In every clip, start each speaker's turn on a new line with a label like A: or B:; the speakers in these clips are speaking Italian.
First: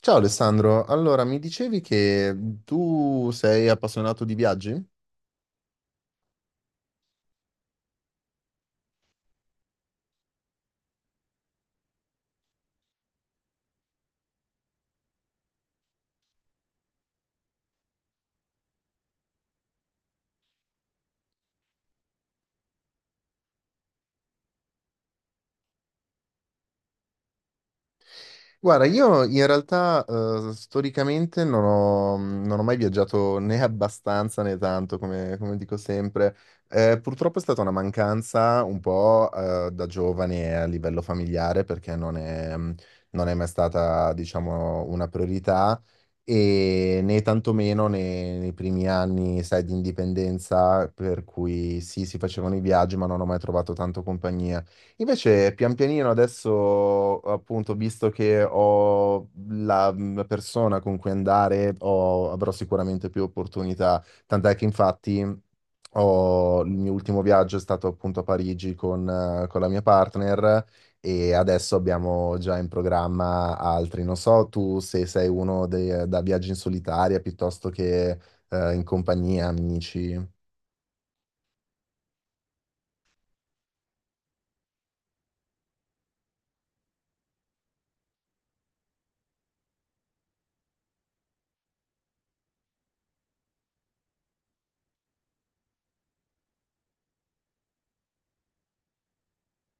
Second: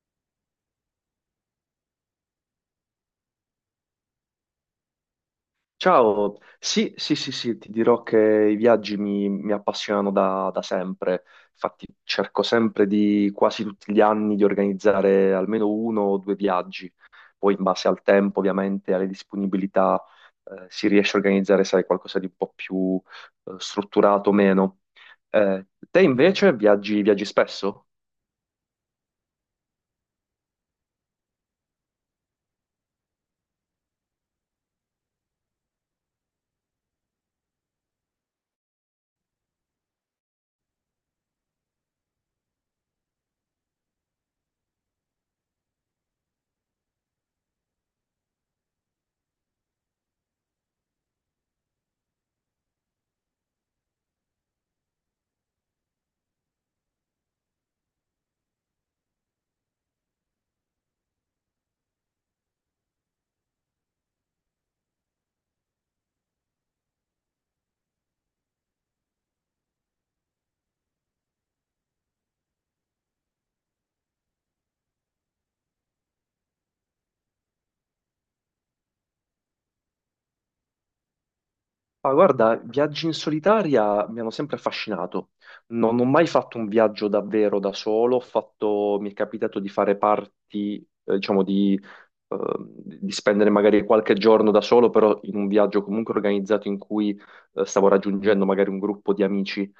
A: Ciao Alessandro, allora mi dicevi che tu sei appassionato di viaggi?
B: Ciao, sì, sì, sì, sì, ti dirò che i viaggi mi appassionano da sempre, infatti cerco sempre di quasi tutti gli anni di organizzare almeno uno o due viaggi, poi in base al tempo ovviamente, alle disponibilità, si riesce a organizzare, sai, qualcosa di un po' più strutturato o meno. Te invece viaggi spesso?
A: Guarda, io in realtà storicamente non ho mai viaggiato né abbastanza né tanto, come dico sempre. Purtroppo è stata una mancanza un po' da giovane a livello familiare perché non è mai stata, diciamo, una priorità, e né tantomeno nei primi anni, sai, di indipendenza, per cui sì, si facevano i viaggi, ma non ho mai trovato tanto compagnia. Invece, pian pianino adesso, appunto, visto che ho la persona con cui andare, avrò sicuramente più opportunità. Tant'è che infatti il mio ultimo viaggio è stato appunto a Parigi con la mia partner, e adesso abbiamo già in programma altri. Non so tu se sei uno da viaggi in solitaria piuttosto che in compagnia, amici.
B: Ah, guarda, viaggi in solitaria mi hanno sempre affascinato. Non ho mai fatto un viaggio davvero da solo, mi è capitato di fare parti, diciamo, ehm, di spendere magari qualche giorno da solo, però in un viaggio comunque organizzato in cui stavo raggiungendo magari un gruppo di amici.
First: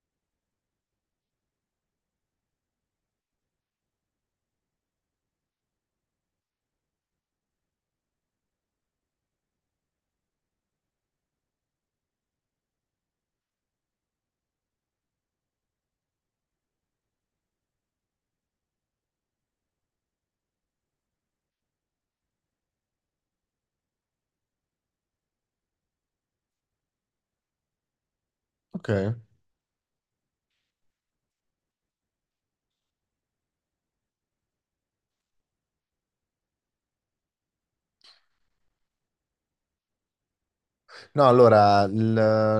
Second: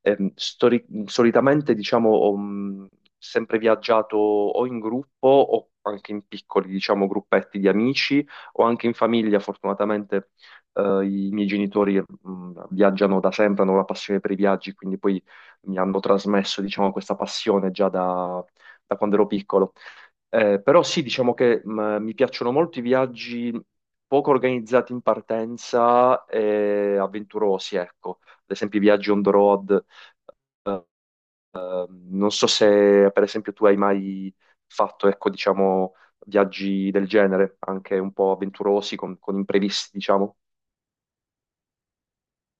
B: Solitamente, diciamo, ho sempre viaggiato o in gruppo o anche in piccoli, diciamo, gruppetti di amici o anche in famiglia. Fortunatamente, i miei genitori, viaggiano da sempre, hanno una passione per i viaggi, quindi poi mi hanno trasmesso, diciamo, questa passione già da quando ero piccolo. Però sì, diciamo che mi piacciono molto i viaggi poco organizzati in partenza e avventurosi, ecco. Ad esempio i
A: Ok.
B: viaggi on the road. Eh, Non so se, per esempio, tu hai mai fatto, ecco, diciamo, viaggi del genere, anche un po' avventurosi, con imprevisti, diciamo.
A: No, allora,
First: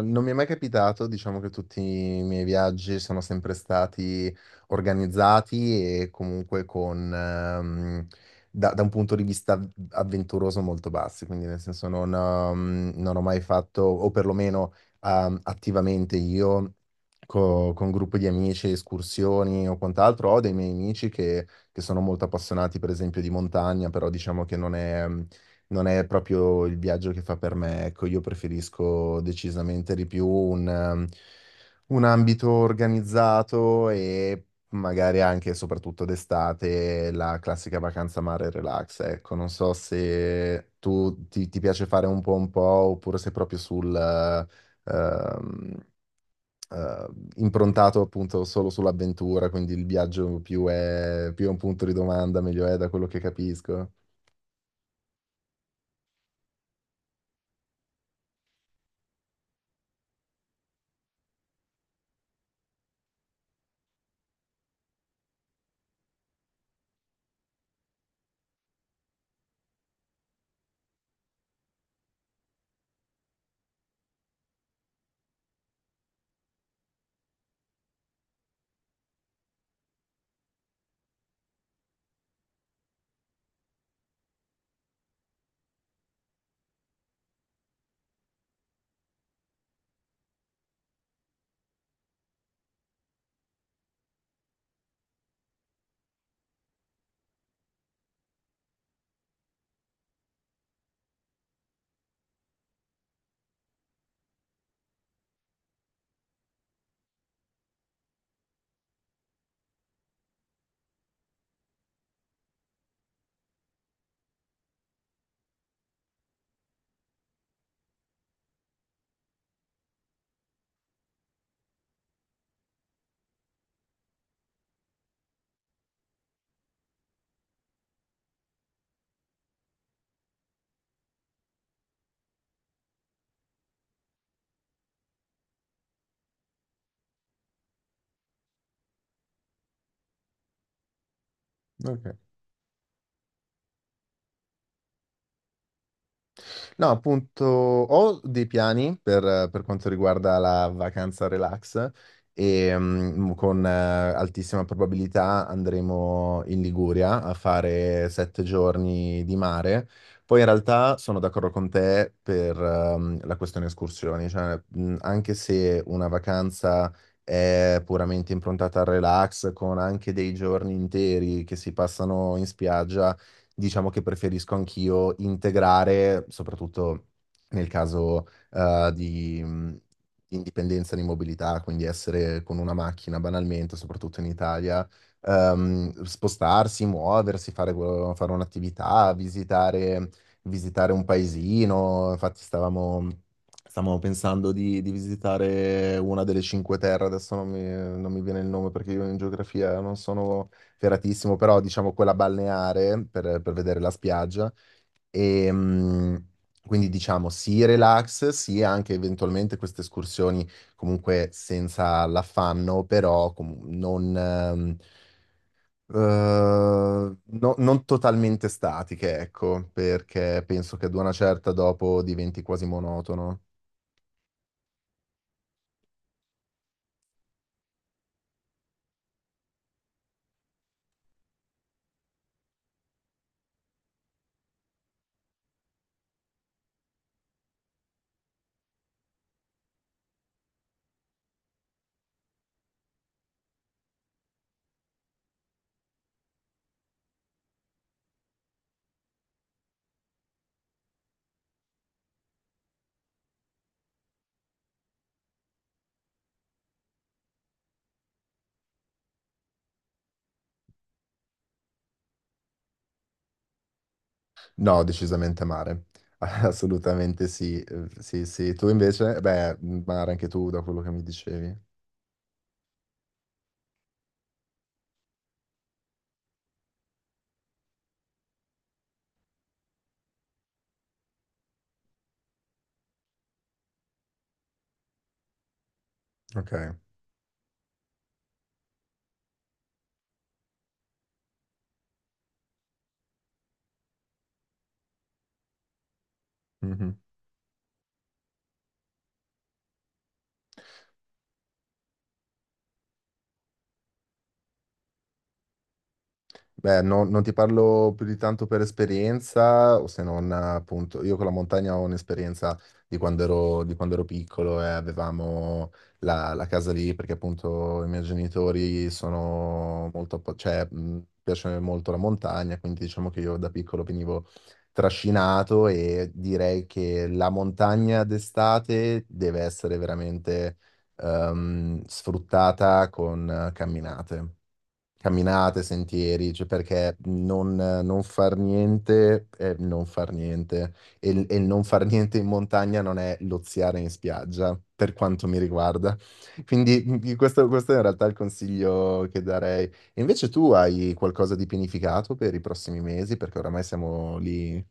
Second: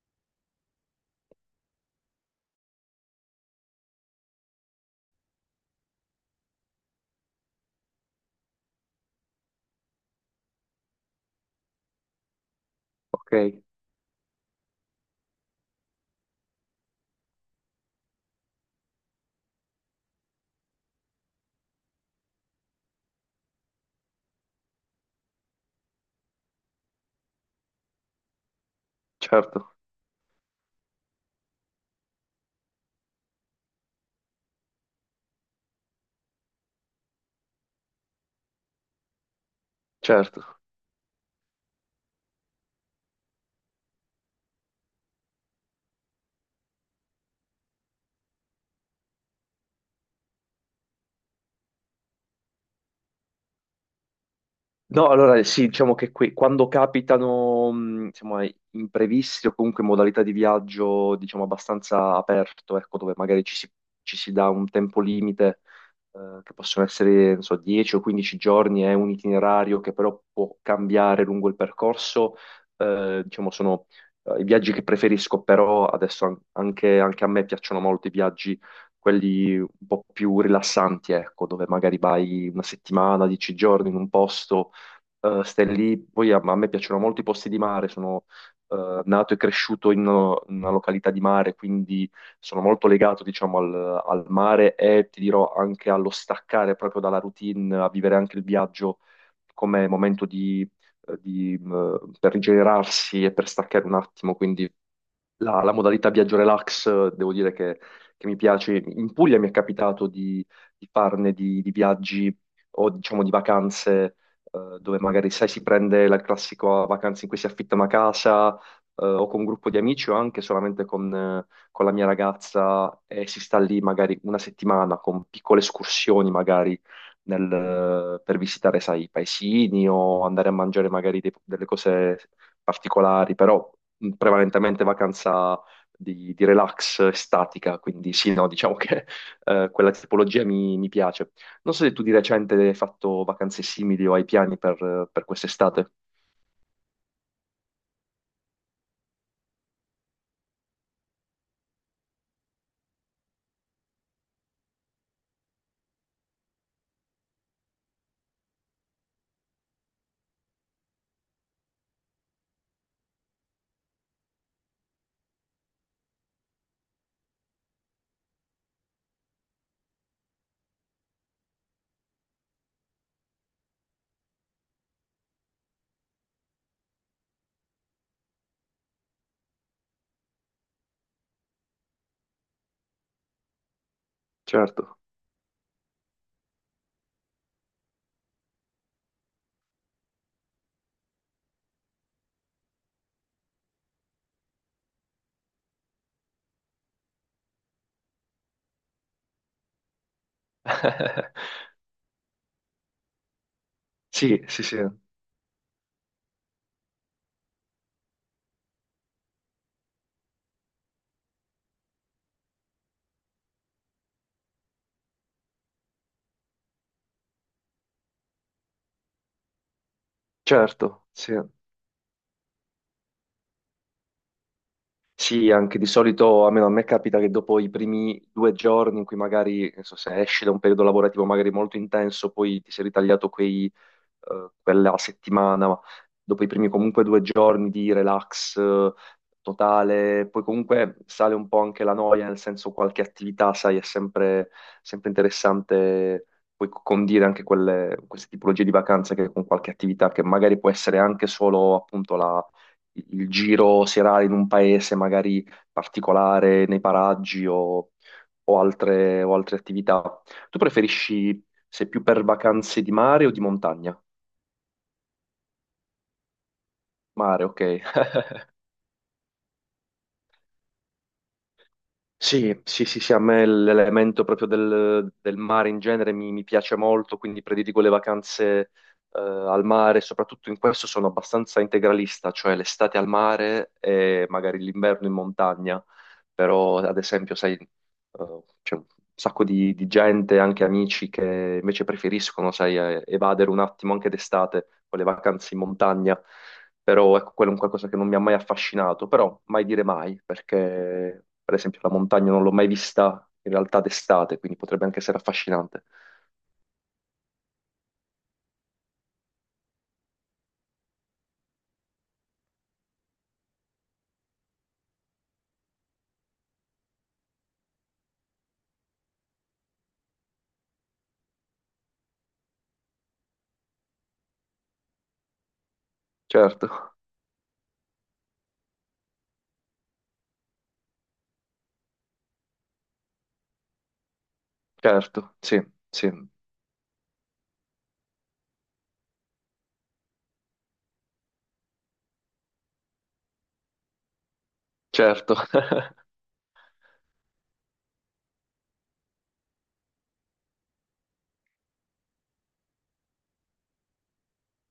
A: non mi è mai capitato, diciamo che tutti i miei viaggi sono sempre stati organizzati e comunque da un punto di vista avventuroso molto bassi, quindi nel senso non ho
B: Ok,
A: mai fatto, o perlomeno attivamente io, con gruppi di amici, escursioni o quant'altro. Ho dei miei amici che sono molto appassionati per esempio di montagna, però diciamo che non è proprio il viaggio che fa per me, ecco. Io preferisco
B: certo,
A: decisamente di più un ambito organizzato e magari anche, e soprattutto d'estate, la classica vacanza mare e relax, ecco. Non so
B: certo.
A: se tu ti piace fare un po' oppure sei proprio eh, improntato appunto solo sull'avventura, quindi il viaggio più è un punto di domanda, meglio è, da quello che capisco.
B: No, allora sì, diciamo che qui, quando capitano, insomma, imprevisti o comunque modalità di viaggio, diciamo, abbastanza aperto, ecco, dove magari ci si dà un tempo limite, che possono essere, non so, 10 o 15 giorni, è un itinerario che però può cambiare lungo il percorso, diciamo, sono i viaggi che preferisco, però adesso anche a me piacciono molto i viaggi, quelli un po' più rilassanti, ecco, dove magari vai una settimana, 10 giorni in un posto, stai lì, poi a me piacciono molto i posti di mare, sono nato e cresciuto in una località di mare, quindi sono molto legato, diciamo, al mare e ti dirò anche allo staccare proprio dalla routine, a vivere anche il viaggio come momento per rigenerarsi e per staccare un attimo, quindi la modalità viaggio relax, devo dire che mi piace. In Puglia mi è capitato di farne di viaggi o diciamo di vacanze, dove magari sai si prende la classica vacanza in cui si affitta una casa, o con un gruppo di amici o anche solamente con la mia ragazza e si sta lì magari una settimana con piccole escursioni magari per visitare, sai, i paesini o andare a mangiare magari delle cose particolari, però prevalentemente vacanza di relax estatica, quindi sì, no, diciamo che quella tipologia mi piace. Non so se tu di
A: Ok.
B: recente hai fatto vacanze simili o hai piani per quest'estate.
A: No, appunto, ho dei piani per quanto riguarda la vacanza relax, e con altissima probabilità andremo in Liguria a fare 7 giorni di mare. Poi in realtà sono d'accordo con te per la questione escursioni, cioè, anche se una vacanza è puramente improntata al relax, con anche dei giorni interi che si passano in spiaggia, diciamo che preferisco anch'io integrare, soprattutto nel caso di indipendenza di mobilità, quindi essere con una macchina banalmente, soprattutto in Italia,
B: Certo.
A: spostarsi, muoversi, fare un'attività, visitare, un paesino. Infatti stavamo pensando di visitare una delle Cinque Terre, adesso non mi viene il nome perché io in geografia non sono feratissimo, però diciamo quella balneare per vedere la
B: Sì,
A: spiaggia.
B: sì, sì,
A: E, quindi diciamo sì relax, sì anche eventualmente queste escursioni, comunque senza l'affanno, però non totalmente statiche, ecco, perché penso che ad
B: certo,
A: una
B: sì.
A: certa dopo diventi quasi monotono.
B: Sì, anche di solito, almeno a me capita che dopo i primi due giorni in cui magari, non so, se esci da un periodo lavorativo magari molto intenso, poi ti sei ritagliato quei quella settimana, ma dopo i primi comunque due giorni di relax totale, poi comunque sale un po' anche la noia, nel senso qualche attività, sai, è sempre interessante poi condire anche quelle, queste tipologie di vacanze che con qualche attività che magari può essere anche solo appunto il giro serale in un paese magari particolare, nei paraggi, o altre attività. Tu preferisci, sei più per vacanze di mare o di montagna?
A: No, decisamente mare. Assolutamente
B: Mare,
A: sì,
B: ok.
A: eh, sì, sì. Tu invece? Beh, mare anche tu, da quello che mi dicevi.
B: Sì, sì, sì, sì, a me l'elemento proprio del mare in genere mi piace molto, quindi prediligo le vacanze al mare, soprattutto in questo sono abbastanza integralista, cioè l'estate al mare e magari l'inverno in montagna,
A: Ok.
B: però ad esempio, sai, c'è un sacco di gente, anche amici, che invece preferiscono, sai, evadere un attimo anche d'estate con le vacanze in montagna.
A: Mhm.
B: Però ecco, quello è un qualcosa che non mi ha mai affascinato, però mai dire mai, perché per esempio la montagna non l'ho mai vista in realtà d'estate, quindi potrebbe anche essere affascinante.
A: Beh, non ti parlo più di tanto per esperienza, o se non appunto, io con la montagna ho un'esperienza di quando ero piccolo e avevamo la casa lì, perché appunto i miei genitori sono molto, cioè, piace molto la montagna, quindi diciamo che io da piccolo venivo trascinato, e direi
B: Certo,
A: che la montagna d'estate deve essere veramente sfruttata con camminate.
B: certo, sì,
A: Camminate,
B: sì,
A: sentieri, cioè perché non far niente è non far niente. E, il non far niente in montagna non è loziare in spiaggia, per quanto
B: certo.
A: mi riguarda. Quindi questo è in realtà il consiglio che darei. E invece tu hai qualcosa di pianificato per i prossimi mesi? Perché oramai siamo lì.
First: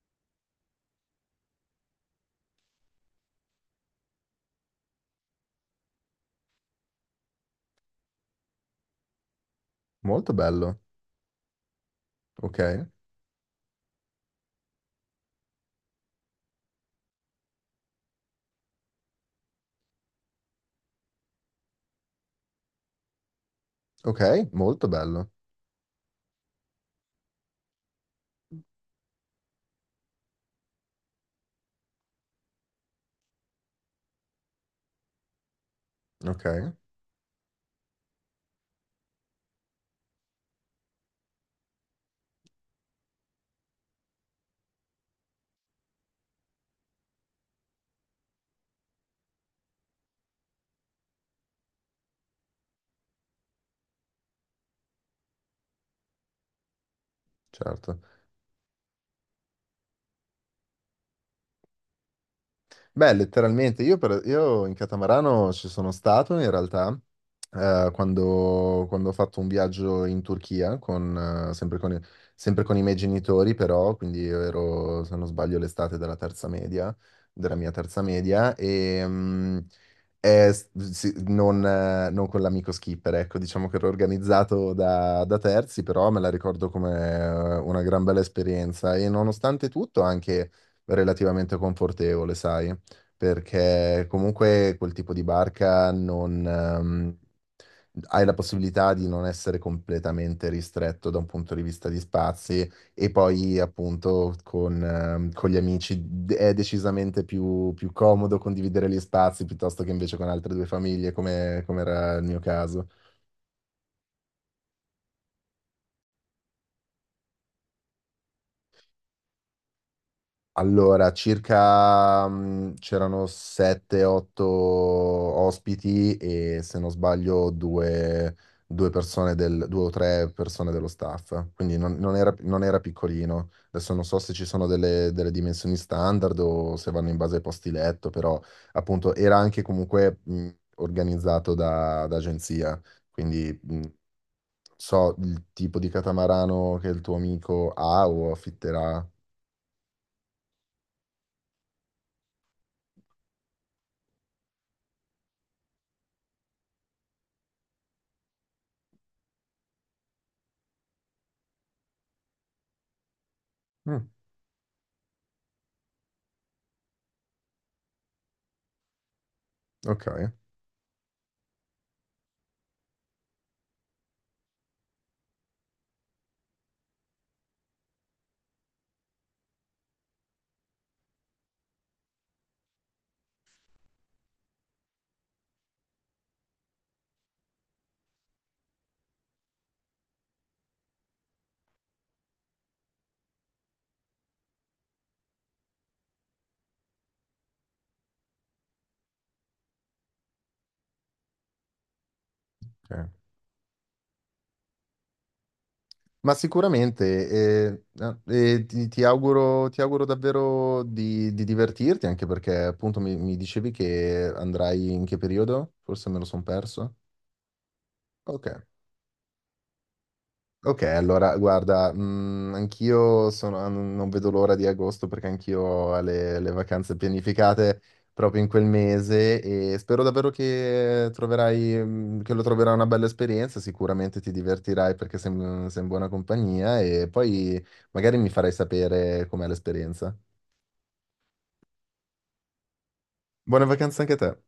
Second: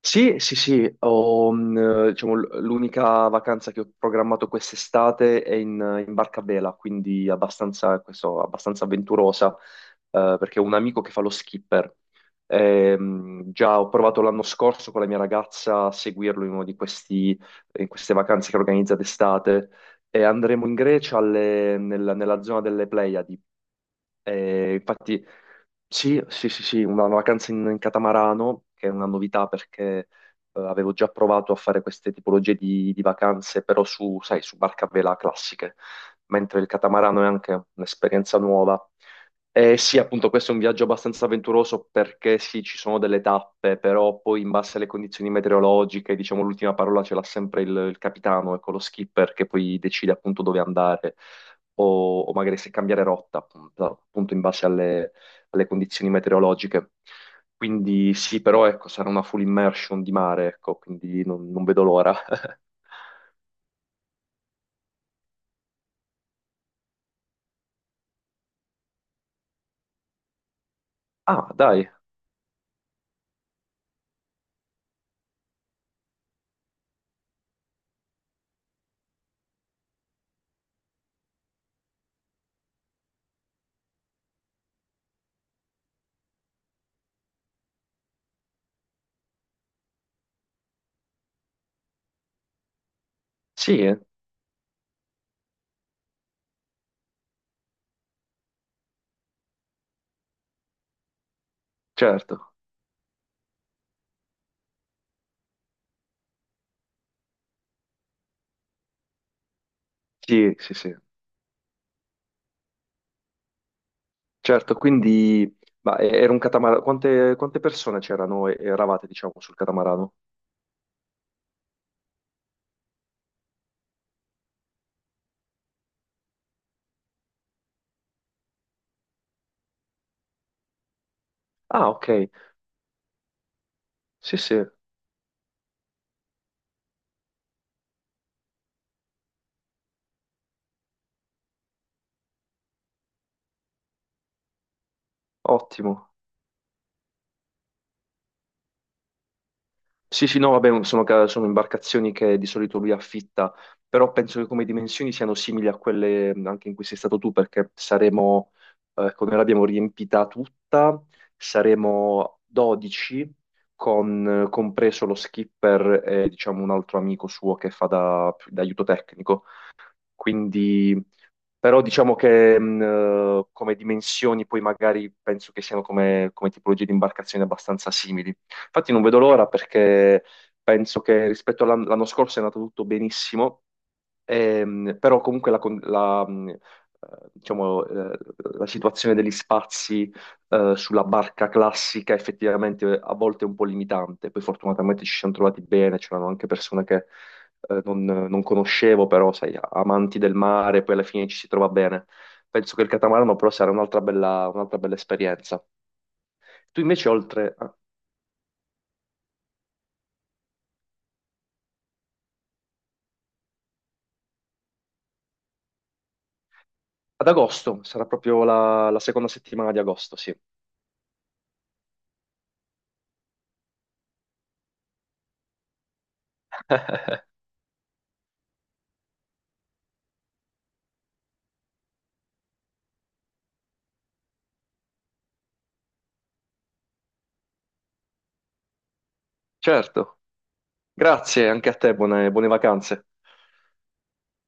B: Sì, sì, sì, ho, diciamo, l'unica vacanza che ho programmato quest'estate è in Barca Bela, quindi abbastanza, questo, abbastanza avventurosa,
A: Molto
B: perché ho un
A: bello.
B: amico che fa lo skipper.
A: Ok,
B: Già ho provato l'anno scorso con la mia ragazza a seguirlo in uno di questi, in queste vacanze che organizza d'estate e andremo in Grecia nella zona delle Pleiadi.
A: ok,
B: Eh,
A: molto
B: infatti.
A: bello.
B: Sì, sì, sì, sì, una vacanza in catamarano, che è una novità perché avevo già provato a fare queste tipologie di vacanze, però, sai, su barca a vela classiche,
A: Ok,
B: mentre il catamarano è anche un'esperienza nuova. E sì, appunto, questo è un viaggio abbastanza avventuroso perché sì, ci sono delle tappe, però poi in base alle condizioni meteorologiche, diciamo, l'ultima parola ce l'ha sempre il capitano, ecco, lo skipper che poi decide appunto dove andare, o magari se cambiare rotta, appunto in base alle condizioni meteorologiche.
A: certo.
B: Quindi sì, però ecco, sarà una full immersion di mare, ecco, quindi non vedo l'ora.
A: Beh, letteralmente, io in catamarano ci sono stato in realtà quando ho fatto un viaggio in Turchia,
B: Ah, dai,
A: sempre con i miei genitori però, quindi io ero, se non sbaglio, l'estate della mia terza media, e sì, non con l'amico skipper, ecco, diciamo che ero organizzato da terzi, però me la ricordo come una gran bella esperienza, e nonostante tutto anche relativamente confortevole, sai,
B: sì,
A: perché comunque quel tipo di barca non, hai la possibilità di non essere completamente ristretto da un punto di vista di
B: certo,
A: spazi, e poi appunto con gli amici, è decisamente più comodo condividere gli spazi piuttosto che invece con
B: sì,
A: altre due
B: sì, sì,
A: famiglie, come era il mio caso.
B: certo, quindi, ma era un catamarano, quante persone c'erano e eravate, diciamo, sul catamarano?
A: Allora, circa c'erano 7-8 ospiti e, se non sbaglio, due o tre persone dello staff, quindi
B: Ah, ok,
A: non era piccolino. Adesso non so se
B: sì,
A: ci
B: sì,
A: sono delle dimensioni standard o se vanno in base ai posti letto, però appunto era anche comunque organizzato da agenzia, quindi so il tipo di
B: ottimo.
A: catamarano che il tuo amico ha o affitterà.
B: Sì, sì, no, vabbè, sono imbarcazioni che di solito lui affitta, però penso che come dimensioni siano simili a quelle, anche in cui sei stato tu, perché saremo, come l'abbiamo riempita tutta, saremo 12,
A: Mm,
B: compreso lo skipper e diciamo un altro amico suo che fa da aiuto tecnico.
A: ok.
B: Quindi, però diciamo che come dimensioni poi magari penso che siano, come tipologie di imbarcazioni, abbastanza simili. Infatti non vedo l'ora perché penso che rispetto all'anno scorso è andato tutto benissimo. Però comunque diciamo, la situazione degli spazi sulla barca classica effettivamente a volte è un po' limitante. Poi fortunatamente ci siamo trovati bene, c'erano anche persone che non conoscevo, però sai, amanti del mare, poi alla fine ci si trova bene. Penso che il
A: Ok.
B: catamarano però sarà un'altra bella esperienza.
A: Ma
B: Tu invece
A: sicuramente,
B: oltre a-
A: ti auguro davvero di divertirti, anche perché appunto mi dicevi che andrai in che periodo? Forse me lo sono perso.
B: Ad agosto, sarà proprio
A: Ok.
B: la seconda settimana di agosto, sì.
A: Ok, allora guarda, ah, non vedo l'ora di agosto perché anch'io ho le vacanze pianificate proprio in quel mese, e spero davvero che lo troverai una bella esperienza, sicuramente ti divertirai perché sei in buona compagnia, e poi magari mi farai sapere com'è l'esperienza.
B: Certo, grazie anche a te, buone vacanze.
A: Buone vacanze anche a te.